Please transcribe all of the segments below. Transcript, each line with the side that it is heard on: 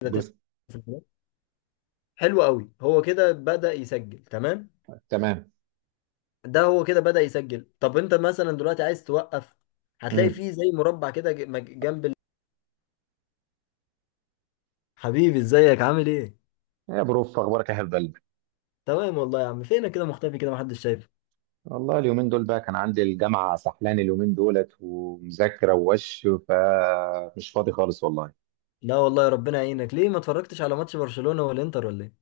left: كده تسع
right: بس
left: تسعة. في الملعب. حلو قوي، هو كده بدأ يسجل. تمام،
right: تمام.
left: ده هو كده بدأ يسجل. طب انت مثلا دلوقتي عايز توقف، هتلاقي
right: امم
left: فيه زي مربع كده جنب حبيبي، ازيك؟ عامل ايه؟
right: يا بروف، اخبارك يا حبيب قلبي؟
left: تمام والله يا عم، فينك كده مختفي؟ كده محدش شايفه.
right: والله اليومين دول بقى كان عندي الجامعه سحلان اليومين دولت ومذاكره ووش فمش فاضي خالص والله.
left: لا والله، ربنا يعينك. ليه ما اتفرجتش على ماتش برشلونة والانتر ولا ايه؟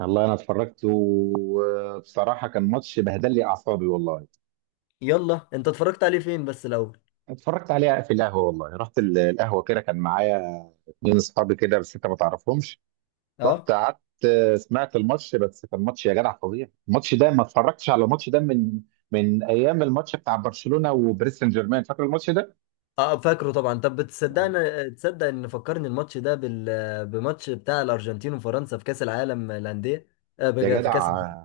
right: والله انا اتفرجت، وبصراحه كان ماتش بهدل لي اعصابي والله.
left: يلا، انت اتفرجت عليه فين بس الاول؟
right: اتفرجت عليه في القهوه، والله رحت القهوه كده، كان معايا اتنين اصحابي كده، بس انت ما تعرفهمش. رحت
left: اه.
right: قعدت، سمعت الماتش، بس كان ماتش يا جدع فظيع. الماتش ده ما اتفرجتش على الماتش ده من ايام الماتش بتاع برشلونه وباريس سان جيرمان، فاكر الماتش ده؟
left: اه، فاكره طبعا. طب بتصدقني؟ تصدق ان فكرني الماتش ده بماتش بتاع الارجنتين وفرنسا في كأس العالم للأندية.
right: يا
left: في كأس
right: جدع،
left: العالم.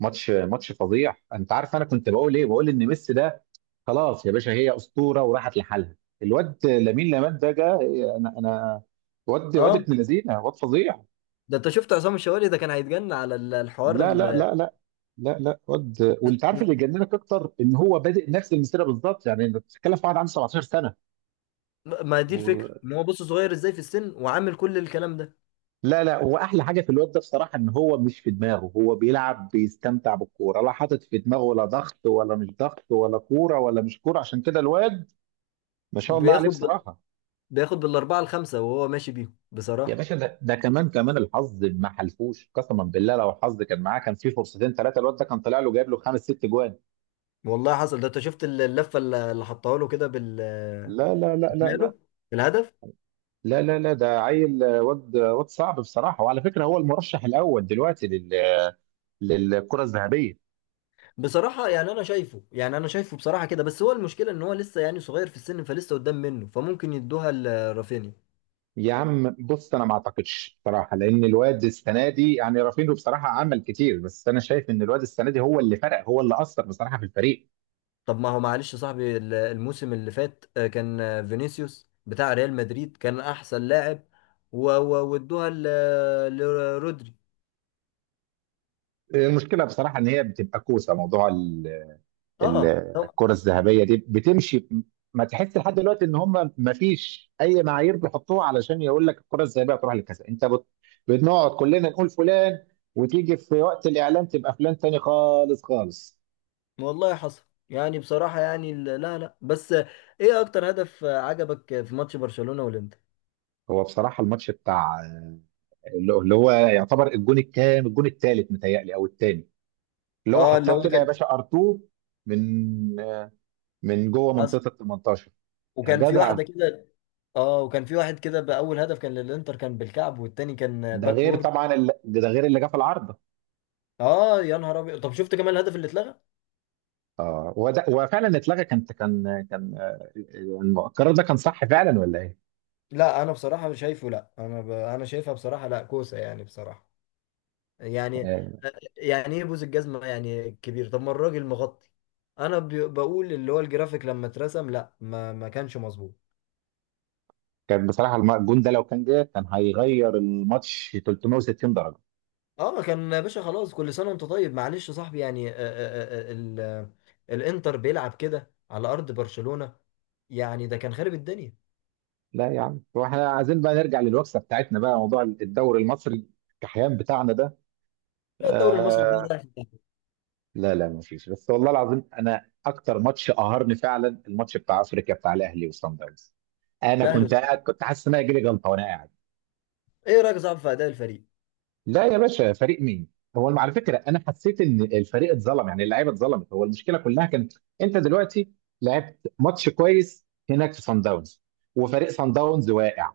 right: ماتش فظيع. انت عارف انا كنت بقول ايه؟ بقول ان ميسي ده خلاص يا باشا، هي اسطوره وراحت لحالها. الواد لامين يامال ده جه، انا واد
left: اه،
right: ابن لذينه، واد فظيع.
left: ده انت شفت عصام الشوالي ده كان هيتجنن على الحوار
right: لا لا لا لا. لا لا واد، وانت عارف اللي يجننك اكتر ان هو بادئ نفس المسيره بالظبط. يعني انت بتتكلم في واحد عنده 17 سنه.
left: ما دي
right: و...
left: الفكره، ان هو بص صغير ازاي في السن وعامل كل الكلام ده.
right: لا لا، واحلى حاجه في الواد ده بصراحه ان هو مش في دماغه. هو بيلعب، بيستمتع بالكوره، لا حاطط في دماغه ولا ضغط ولا مش ضغط ولا كوره ولا مش كوره. عشان كده الواد ما شاء الله عليه
left: بياخد بال...
right: بصراحه.
left: بياخد بالاربعه الخمسه وهو ماشي بيهم
right: يا
left: بصراحه.
right: باشا، ده كمان الحظ ما حلفوش قسما بالله. لو الحظ كان معاه كان في فرصتين ثلاثه، الواد ده كان طلع له جايب له خمس ست جوان.
left: والله حصل. ده انت شفت اللفه اللي حطها له كده بال
right: لا لا لا لا لا.
left: شماله؟ الهدف
right: لا لا لا ده عيل، واد، واد صعب بصراحه. وعلى فكره هو المرشح الاول دلوقتي لل آه، للكره الذهبيه.
left: بصراحه، يعني انا شايفه، بصراحه كده، بس هو المشكله ان هو لسه يعني صغير في السن، فلسه قدام منه، فممكن يدوها لرافينيا.
right: يا عم بص، انا ما اعتقدش بصراحه، لان الواد السنه دي، يعني رافينو بصراحه عمل كتير، بس انا شايف ان الواد السنه دي هو اللي فرق، هو اللي اثر بصراحه في الفريق.
left: طب ما هو معلش يا صاحبي، الموسم اللي فات كان فينيسيوس بتاع ريال مدريد كان احسن لاعب وادوها لرودري.
right: المشكله بصراحه ان هي بتبقى كوسه موضوع ال-
left: اه هم-
right: الكرة الذهبية دي بتمشي. ما تحس لحد دلوقتي ان هم ما فيش اي معايير بيحطوها علشان يقول لك الكرة الذهبية هتروح لكذا؟ بنقعد كلنا نقول فلان، وتيجي في وقت الاعلان تبقى فلان تاني خالص خالص.
left: والله حصل. يعني بصراحة، يعني لا لا بس، ايه اكتر هدف عجبك في ماتش برشلونة والانتر؟
right: هو بصراحة الماتش بتاع اللي هو يعتبر الجون الكام، الجون الثالث متهيألي او الثاني، اللي هو
left: اه، اللي
right: حطها
left: هو
right: كده يا
left: كان
right: باشا ار2 من جوه
left: حصل.
right: منطقة ال 18. يا
left: وكان في
right: جدع،
left: واحدة كده. اه، وكان في واحد كده. بأول هدف كان للانتر كان بالكعب، والتاني كان
right: ده
left: باك
right: غير
left: وورد.
right: طبعا ده غير اللي جه في العرض.
left: اه، يا نهار ابيض. طب شفت كمان الهدف اللي اتلغى؟
right: اه، وده وفعلا اتلغى. كان كان يعني القرار ده كان صح فعلا ولا ايه؟
left: لا، انا بصراحه شايفه، لا انا انا شايفها بصراحه، لا كوسه يعني بصراحه يعني.
right: آه،
left: يعني ايه بوز الجزمه يعني كبير؟ طب ما الراجل مغطي. انا ب... بقول اللي هو الجرافيك لما اترسم، لا ما كانش مظبوط.
right: كان بصراحه الجون ده لو كان جه كان هيغير الماتش 360 درجه.
left: اه، كان يا باشا، خلاص كل سنه وانت طيب. معلش يا صاحبي، يعني آه، آه، آه، ال... آه، الانتر بيلعب كده على ارض برشلونه، يعني ده كان خارب الدنيا.
right: لا يا عم، واحنا عايزين بقى نرجع للوكسه بتاعتنا بقى، موضوع الدوري المصري الكحيان بتاعنا ده.
left: لا، الدوري المصري ده
right: آه.
left: رايح في داهية.
right: لا لا، ما فيش، بس والله العظيم انا اكتر ماتش قهرني فعلا الماتش بتاع افريقيا بتاع الاهلي وصن داونز. انا
left: الاهلي
right: كنت
left: والسعودية.
right: قاعد كنت حاسس ان انا جالي جلطه وانا قاعد.
left: ايه رايك يا صاحبي في اداء الفريق؟
right: لا يا باشا، فريق مين؟ هو على فكره انا حسيت ان الفريق اتظلم، يعني اللعيبه اتظلمت. هو المشكله كلها كانت انت دلوقتي لعبت ماتش كويس هناك في سان داونز، وفريق سان داونز واقع،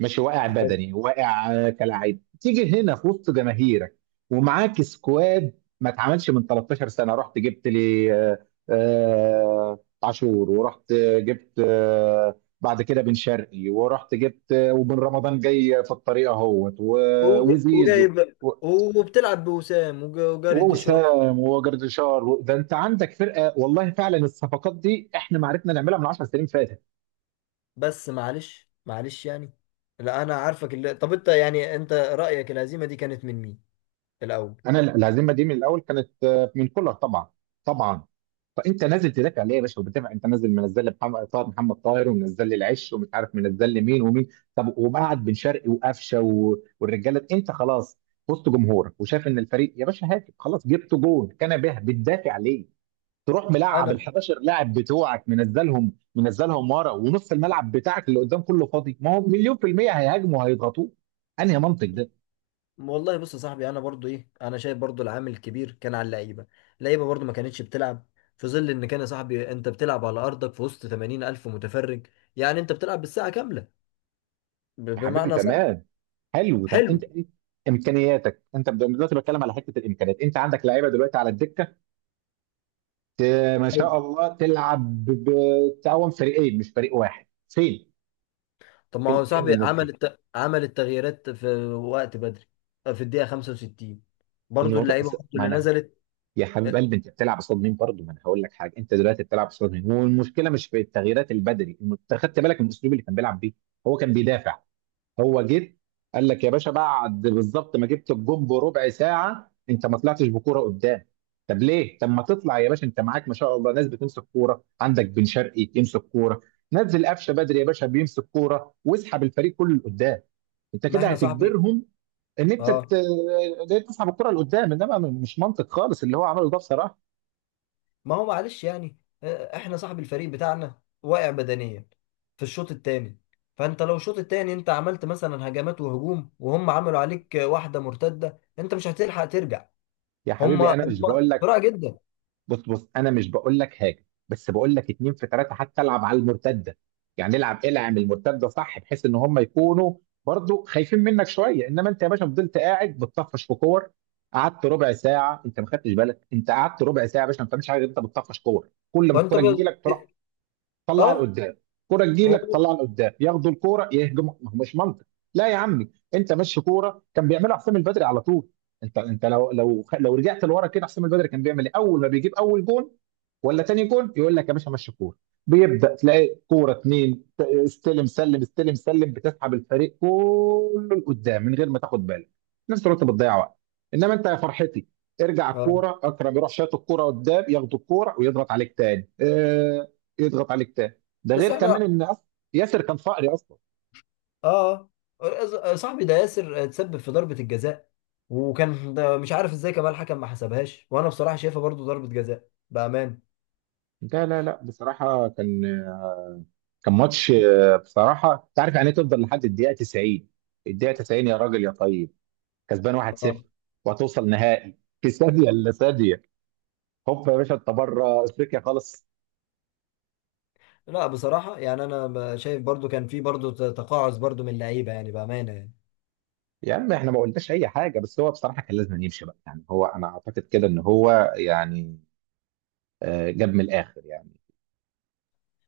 right: ماشي، واقع بدني، واقع، كلاعب تيجي هنا في وسط جماهيرك ومعاك سكواد ما اتعملش من 13 سنه. رحت جبت لي عاشور، ورحت جبت بعد كده بن شرقي، ورحت جبت وبن رمضان جاي في الطريق اهوت، وزيزو،
left: وجايب،
right: و-
left: وبتلعب بوسام وجاري ديشار.
right: ووسام وجردشار. ده انت عندك فرقه، والله فعلا الصفقات دي احنا ما عرفنا نعملها من 10 سنين فاتت.
left: بس معلش يعني، لا انا عارفك طب انت، يعني انت رأيك الهزيمة دي كانت من مين الاول؟
right: انا الهزيمه دي من الاول كانت من كولر طبعا، طبعا. فانت نازل تدافع ليه يا باشا؟ وبتدافع، انت نازل منزل لي محمد طاهر، محمد طاهر، ومنزل لي العش، ومش عارف منزل لي مين ومين. طب ومقعد بن شرقي وقفشه والرجاله، انت خلاص وسط جمهورك وشايف ان الفريق يا باشا هاتف خلاص، جبت جول كان به، بتدافع ليه؟ تروح ملعب ال
left: انا.
right: 11 لاعب بتوعك، منزلهم ورا ونص الملعب بتاعك اللي قدام كله فاضي، ما هو مليون في المية هيهاجموا وهيضغطوه. انهي منطق ده؟
left: والله بص يا صاحبي، انا برضو ايه، انا شايف برضو العامل الكبير كان على اللعيبه. اللعيبه برضو ما كانتش بتلعب، في ظل ان كان يا صاحبي انت بتلعب على ارضك في وسط 80 الف متفرج. يعني انت بتلعب بالساعه كامله،
right: يا حبيبي
left: بمعنى صح.
right: تمام. حلو، طب انت
left: حلو.
right: إيه امكانياتك؟ انت دلوقتي بتكلم على حته الامكانيات، انت عندك لعيبه دلوقتي على الدكه ت- ما شاء الله تلعب بتعاون فريقين مش فريق واحد. فين
left: طب ما
right: فين
left: هو
right: فين
left: صاحبي
right: الناس
left: عمل
right: دي؟
left: عمل التغييرات في وقت بدري، في الدقيقة 65 برضو
right: الموضوع
left: اللعيبة
right: بس
left: برضو
right: ما
left: اللي
right: انا
left: نزلت.
right: يا حبيب
left: آه،
right: قلبي، انت بتلعب قصاد مين برضه؟ ما انا هقول لك حاجه، انت دلوقتي بتلعب قصاد مين، والمشكله مش في التغييرات البدري. أنت خدت بالك من الاسلوب اللي كان بيلعب بيه؟ هو كان بيدافع. هو جه قال لك يا باشا بعد بالظبط ما جبت الجون بربع ساعه، انت ما طلعتش بكوره قدام. طب ليه؟ طب ما تطلع يا باشا، انت معاك ما شاء الله ناس بتمسك كوره، عندك بن شرقي يمسك كوره، نزل قفشه بدري يا باشا بيمسك كوره، واسحب الفريق كله لقدام. انت
left: ما
right: كده
left: احنا صاحبي.
right: هتجبرهم ان انت
left: اه.
right: ت- ان انت تسحب الكره لقدام. انما مش منطق خالص اللي هو عمله ده بصراحه.
left: ما هو معلش يعني، احنا صاحبي الفريق بتاعنا واقع بدنيا في الشوط الثاني. فانت لو الشوط الثاني انت عملت مثلا هجمات وهجوم وهم عملوا عليك واحدة مرتدة، انت مش هتلحق ترجع.
right: يا
left: هم
right: حبيبي
left: هم
right: انا مش بقول لك
left: بسرعة جدا.
right: بص بص، انا مش بقول لك حاجه، بس بقول لك اتنين في ثلاثه حتى، العب على المرتده، يعني العب، العب المرتده صح، بحيث ان هم يكونوا برضو خايفين منك شويه. انما انت يا باشا فضلت قاعد بتطفش في كور، قعدت ربع ساعه. انت ما خدتش بالك انت قعدت ربع ساعه يا باشا ما بتعملش حاجه غير انت بتطفش كور. كل ما
left: وانت
right: الكوره
left: ب...
right: تجي لك، تروح طلع
left: اه.
right: لقدام، كرة تجيلك
left: هو-
right: طلع لقدام، ياخدوا الكرة يهجموا. ما هو مش منطق. لا يا عمي، انت ماشي كوره، كان بيعملها حسام البدري على طول. انت لو رجعت لورا كده، حسام البدري كان بيعمل ايه اول ما بيجيب اول جون ولا تاني جون؟ يقول لك يا باشا مشي كوره، بيبدا تلاقي كوره اتنين، استلم سلم، استلم سلم، بتسحب الفريق كله لقدام من غير ما تاخد بالك، في نفس الوقت بتضيع وقت. انما انت يا فرحتي، ارجع
left: اه.
right: الكوره اكرم يروح شايط الكوره قدام، ياخد الكوره ويضغط عليك تاني. يضغط عليك تاني. ده
left: بس
right: غير
left: احنا،
right: كمان ان ياسر كان فقري اصلا.
left: اه، صاحبي ده ياسر اتسبب في ضربة الجزاء، وكان ده مش عارف ازاي كمان الحكم ما حسبهاش، وانا بصراحة شايفها برضو ضربة جزاء بأمان.
right: لا لا لا، بصراحه كان ماتش بصراحه. انت عارف يعني ايه تفضل لحد الدقيقه 90؟ الدقيقه 90 يا راجل يا طيب كسبان 1-0،
left: اه.
right: وهتوصل نهائي في ثانيه الا ثانيه، هوب يا باشا انت بره افريقيا خالص.
left: لا بصراحة، يعني انا شايف برضو كان في برضو تقاعس برضو من اللعيبة يعني، بأمانة يعني.
right: يا عم احنا ما قلناش اي حاجه، بس هو بصراحه كان لازم يمشي بقى. يعني هو، انا اعتقد كده ان هو يعني جاب من الاخر يعني.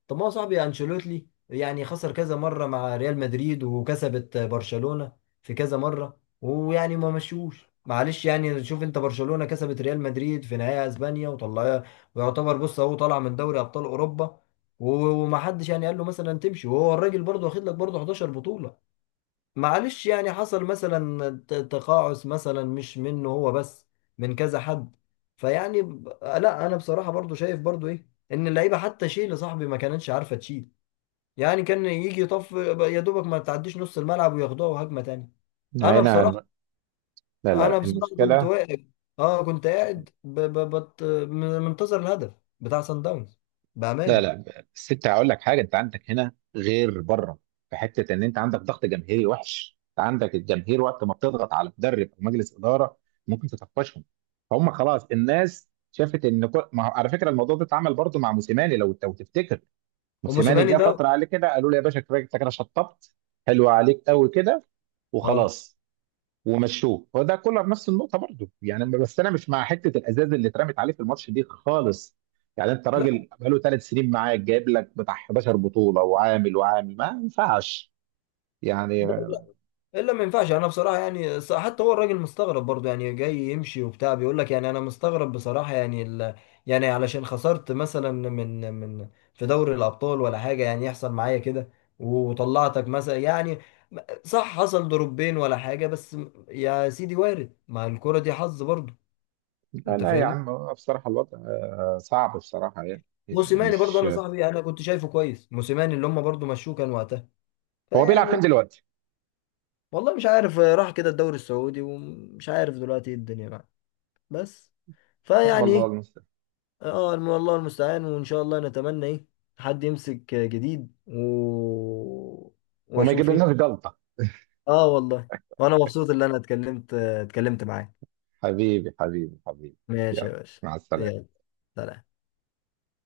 left: طب ما هو صاحبي انشيلوتي يعني خسر كذا مره مع ريال مدريد وكسبت برشلونه في كذا مره، ويعني ما مشوش. معلش، يعني شوف انت، برشلونه كسبت ريال مدريد في نهائي اسبانيا وطلعها، ويعتبر بص اهو طالع من دوري ابطال اوروبا، ومحدش يعني قال له مثلا تمشي، وهو الراجل برضه واخد لك برضه 11 بطوله. معلش يعني، حصل مثلا تقاعس مثلا، مش منه هو بس، من كذا حد. فيعني لا انا بصراحة برضو شايف برضو ايه، ان اللعيبة حتى شيل صاحبي ما كانتش عارفة تشيل. يعني كان يجي يطف، يا دوبك ما تعديش نص الملعب وياخدوها هجمة تانية. انا
right: هنا
left: بصراحة.
right: لا لا
left: انا
right: لا،
left: بصراحة كنت
right: المشكله،
left: واقف، اه، كنت قاعد منتظر الهدف بتاع سان داونز
right: لا
left: بأمان.
right: لا، بس انت هقول لك حاجه، انت عندك هنا غير بره، في حته ان انت عندك ضغط جماهيري وحش. انت عندك الجماهير وقت ما بتضغط على مدرب او مجلس اداره ممكن تطفشهم. فهم خلاص الناس شافت ان كل... ما... على فكره الموضوع ده اتعمل برضه مع موسيماني، لو تفتكر. موسيماني
left: وموسيماني
right: جه
left: ده،
right: فتره عليه كده قالوا له يا باشا كفايه، انت كده شطبت، حلو عليك قوي كده
left: اه.
right: وخلاص، ومشوه. وده كولر نفس النقطه برضه يعني، بس انا مش مع حته الازاز اللي اترمت عليه في الماتش دي خالص. يعني انت
left: لا،
right: راجل بقاله ثلاث سنين معاك جايب لك بتاع 11 بطوله وعامل وعامل، ما ينفعش يعني.
left: الا ما ينفعش. انا بصراحه، يعني حتى هو الراجل مستغرب برضه، يعني جاي يمشي وبتاع بيقول لك يعني انا مستغرب بصراحه، يعني يعني علشان خسرت مثلا من في دوري الابطال ولا حاجه، يعني يحصل معايا كده وطلعتك مثلا يعني، صح حصل ضربين ولا حاجه، بس يا سيدي وارد، ما الكره دي حظ برضه.
right: لا
left: انت
right: لا يا
left: فاهمني.
right: عم، هو بصراحه الوضع صعب بصراحه يعني، يعني
left: موسيماني برضه،
right: مش
left: انا صاحبي انا كنت شايفه كويس موسيماني، اللي هم برضه مشوه كان وقتها،
right: هو بيلعب فين
left: فيعني.
right: دلوقتي؟
left: والله مش عارف، راح كده الدوري السعودي ومش عارف دلوقتي ايه الدنيا معاه. بس فيعني
right: والله
left: ايه.
right: المستعان.
left: اه، الله المستعان، وان شاء الله نتمنى ايه، حد يمسك جديد
right: وما يجيب
left: واشوف
right: لناش
left: ايه.
right: جلطه.
left: اه والله. وانا مبسوط ان انا اتكلمت معاك.
right: حبيبي حبيبي حبيبي.
left: ماشي يا
right: يلا،
left: باشا.
right: مع السلامه.
left: يلا. سلام.